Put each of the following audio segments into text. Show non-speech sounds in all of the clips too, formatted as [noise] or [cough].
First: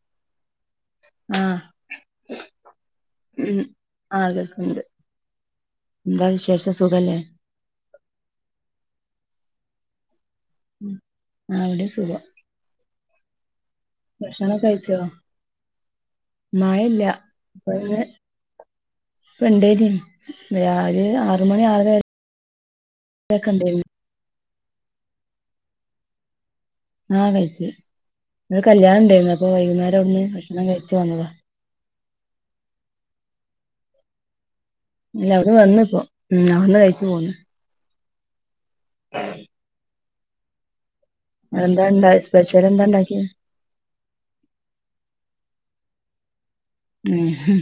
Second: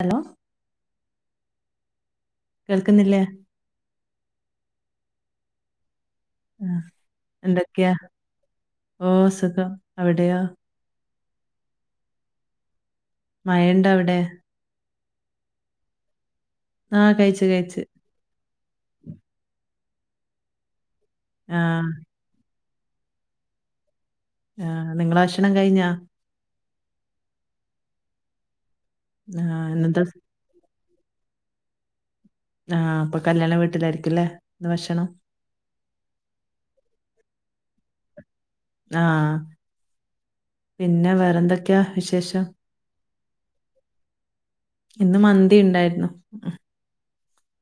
Hello ആഹ് കേൾക്കുന്നില്ലേ ഉം ആഹ് കേക്ക്ണ്ട് എന്താ ആ വിശേഷം സുഖല്ലേ? എന്തൊക്കെയാ ഓഹ് സുഖം അവിടെയോ? ഉം ഔടിം സുഖം. മയെണ്ടോ അവി ഭക്ഷണൊക്കെഴ്‌ച്ചോ ആ മഴല്ല കഴിച്ചു കഴിച്ചു അപ്പന്ന്. ഇപ്പണ്ടെനി വ് ഒര് ആ ആറുമണി ആറെര ക്കെണ്ടെയ്നി ആഹ് നിങ്ങളെ ഭക്ഷണം കഴ്ഞ്ഞോ? ആഹ് കഴ്ച്ച് ന്ന് കല്യാണം ഇണ്ടയ്നു ആ അപ്പൊ വൈകുന്നേരം ഇന്നെന്താ ഔട്ന്ന് ഭക്ഷണം കഴ്ച്ചു വന്നത. ആഹ് ഇപ്പൊ കല്യാണ വീട്ടിലായിരിക്കില്ലേ ഇന്ന് ഭക്ഷണം? ഇല്ല അവര് വന്ന്പ്പോ ഉം ഔട്ന്ന് കഴ്ച്ചു പോന്നു. ആഹ് പിന്നെ വേ അഹെന്തണ്ട സ്പെഷല് എന്താണ്ടാക്കിയെ? ഇന്ന് മന്തി ഇണ്ടായിര്ന്നു. ഉം ഉം ഹ്മ്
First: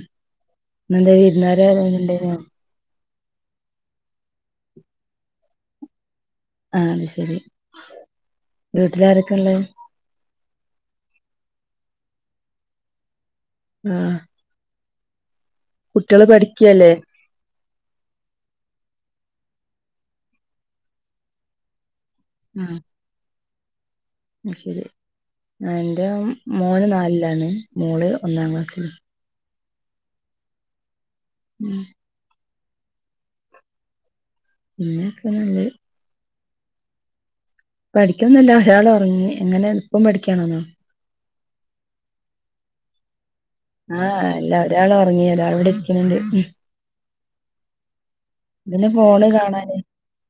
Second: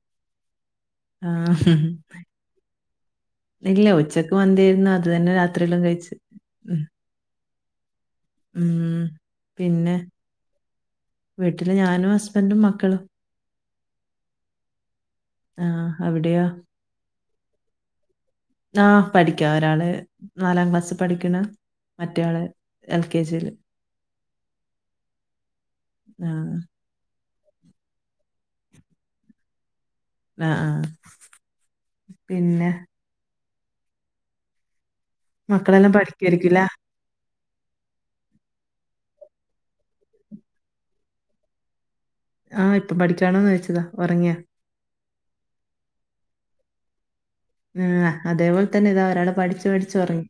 ഇന്നെന്തേ ആ വിരുന്നാര് വെരാണ്ടയ്നോ? ഇല്ല ഉച്ചക്ക് മന്തിയായിരുന്നു അത് തന്നെ രാത്രിയിലും കഴ്ച്ചു. ആഹ് അത് ശെരി ഉം. വീട്ടിലാരൊക്കെ ഇള്ളേ? പിന്നെ വീട്ടില് ഞാനും ഹസ്ബെന്റും മക്കളും. ആഹ് ആ കുട്ടിയാള് അവിടെയോ പഠിക്കല്ലേ? ആഹ് പഠിക്കാ ഒരാള് നാലാം ക്ലാസ് പഠിക്ക്ണ് മറ്റെയാള് ഉം എൽ കെ ജില് അശെരി എഇന്റെ ആ മോന് നാലിലാണ് മോള് ഒന്നാം ക്ലാസ്സിൽ. അഹ്, ആഹ് ഉം പിന്നെ പിന്നെ മക്കളെല്ലാം പഠിക്കായിരിക്കുലെ? പഠിക്കുന്നല്ല ഒരാൾ ഒർങ്ങി എങ്ങനെ ഇപ്പം പഠിക്കണെന്നോ? ആഹ്പ്പൊ പഠിക്കണോന്ന ചോയ്ച്ചെ? ആഹ് അല്ല ഒരാൾ ഒർങ്ങി ഒരാള് ഇവടെ ഇരിക്ക്ണ് ഇണ്ട്. ഉം ഇതിന് അതേപോലെതെന്നെ ഇതാ ഫോണ് ഒരാള് പഠിച്ച്, കാണാന് പഠിച്ച് ഒർങ്ങി.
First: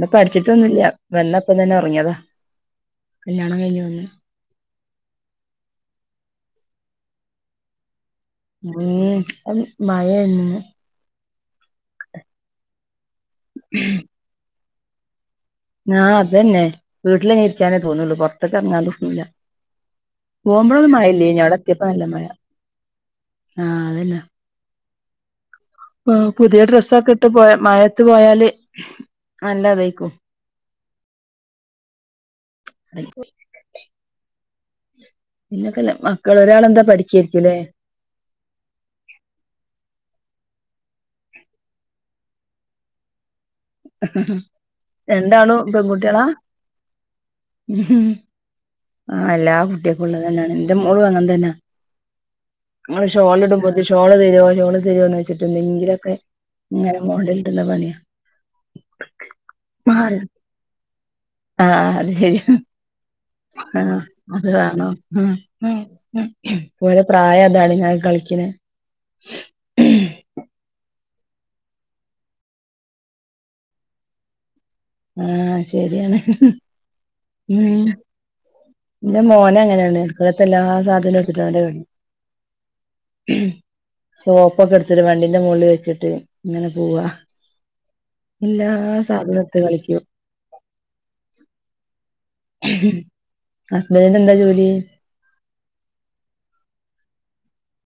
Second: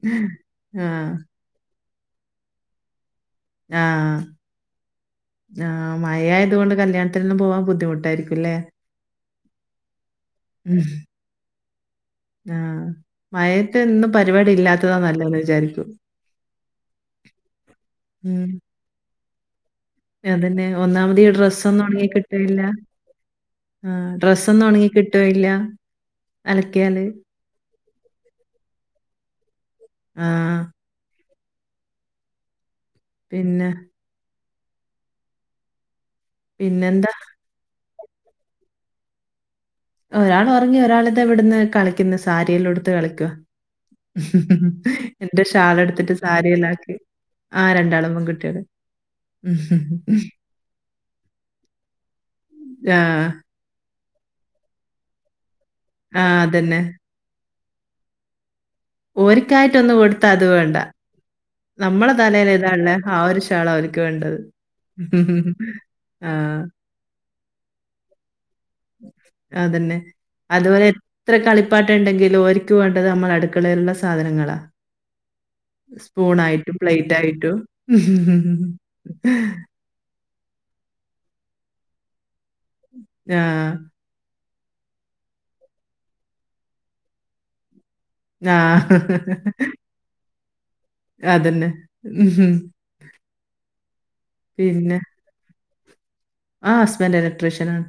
ത് പഠിച്ചിട്ടൊന്നുല്ല വെല്ലെ അപ്പൊതെന്നെ ഒറങ്ങിയതാ. ആഹ് ആഹ് മഴയതോണ്ട് കല്യാണത്തിനൊന്നും പോവാൻ ബുദ്ധിമുട്ടായിരിക്കും. അല്ലേ ഉം അയ്ന് മഴന്ന് ആഹ് മയത്തെന്നും പരിപാടി ഇല്ലാത്തതാ ന്നല്ലന്ന് വിജാരിക്കു ആഹ് അതന്നെ വീട്ടിലിങ്ങനെ ഇരിക്കാനെ തോന്നുള്ളൂ ഉം. പൊർത്ത്ക്ക് എറങ്ങാൻ തോന്നൂല. അതന്നെ പോകുമ്പോഴൊന്നും ഒന്നാമത് ഈ മഴയില്ലേനി അവിടെ ഡ്രസ്സൊന്നും എത്തിയപ്പോ നല്ല ഒണങ്ങി മഴ കിട്ടണില്ല ആഹ് ഡ്രസ്സ് ഒന്നും ഒണങ്ങി കിട്ടുവേം ഇല്ല ഉം പുതിയ ഡ്രസ്സൊക്കെ ഇട്ട് പോയാ മഴയത്ത് പോയാല് നല്ലതേക്കും ആ. പിന്നെ പിന്നെക്കെല്ലേ മക്കള് ഒരാളെന്താ പിന്നെന്താ പഠിക്കായിരിക്കുലേ? ഒരാള് ഒറങ്ങി ഒരാളിതാ ഇവിടുന്ന് കളിക്കുന്നു സാരിയെല്ലാം ഉടുത്ത് കളിക്കുവാ എന്റെ രണ്ടാളും ഷാള് എടുത്തിട്ട് പെൺകുട്ടികളാ സാരിയെല്ലാം ആക്കി ആഹ് എല്ലാ കുട്ടിയക്കും ഉള്ളത് തന്നാണ് ഇന്റെ മോളും അങ്ങനെ തന്നാ ആ. ഇങ്ങൾ ഷോള് ഇട്മ്പോ ഷോള് തരുവോ ഷോള് തരുവോ എന്ന് ചോദിച്ചിട്ട് എന്തെങ്കിലൊക്കെ ആ അതന്നെ. ഇങ്ങനെ മോഡലിടുന്ന പണിയാ. ഓര്ക്കായ്ട്ടൊന്ന് മാറ് കൊട്ത്ത അത് വേണ്ട. ആഹ് അത് നമ്മളെ ശരി [unintelligible] ആഹ് വേണ്ടത്. അത് കാണോ മ്ഹ് മ്ഹ് ആ. മ്ഹ് ഓര പ്രായം അതാണ് ഞാൻ കളിക്കണ് അതന്നെ അതു പോലെ എത്ര കളിപ്പാട്ടണ്ടെങ്കിലും ഓരിക്കു വേണ്ടത് നമ്മള അടുക്കളേലുള്ള സാധനങ്ങളാ ആഹ് ശരിയാണ് സ്പൂണായിട്ടും പ്ലേറ്റായിട്ടും. മ്ഹ് എന്റെ മോന് അങ്ങനാണ് അടുക്കളത്തെ എല്ലാ സാധനോം എടുത്തിട്ട അവന്റെ കളി ആഹ് സോപ്പൊക്കെ എടുത്തിട്ട് വണ്ടീന്റെ മൊകളിൽ വെച്ചിട്ട് ഇങ്ങനെ പോവാ എല്ലാ ആഹ്. സാധനോം എട്ത്ത് കളിക്കും ആഹ് അതന്നെ ഹസ്ബൻഡിന് എന്താ ജോലി പിന്നെ ആഹ് ഹസ്ബൻഡ് ഇലക്ട്രീഷ്യനാണ്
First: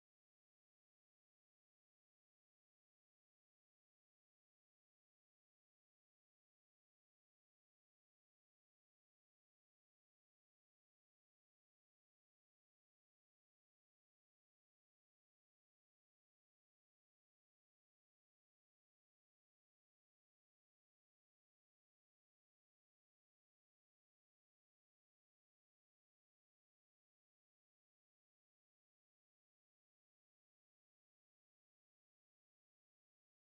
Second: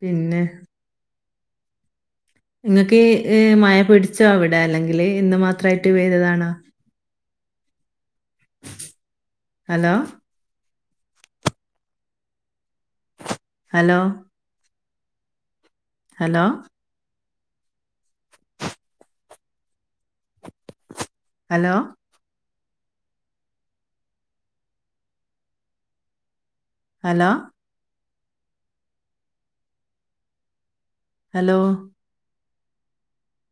പിന്നെ ഇങ്ങക്ക് ഈ ഇഹ് മഴ പിടിച്ചോ അവിടെ അല്ലെങ്കില് ഇന്ന് മാത്രായിട്ട് പെയ്തതാണോ hello hello hello hello hello hello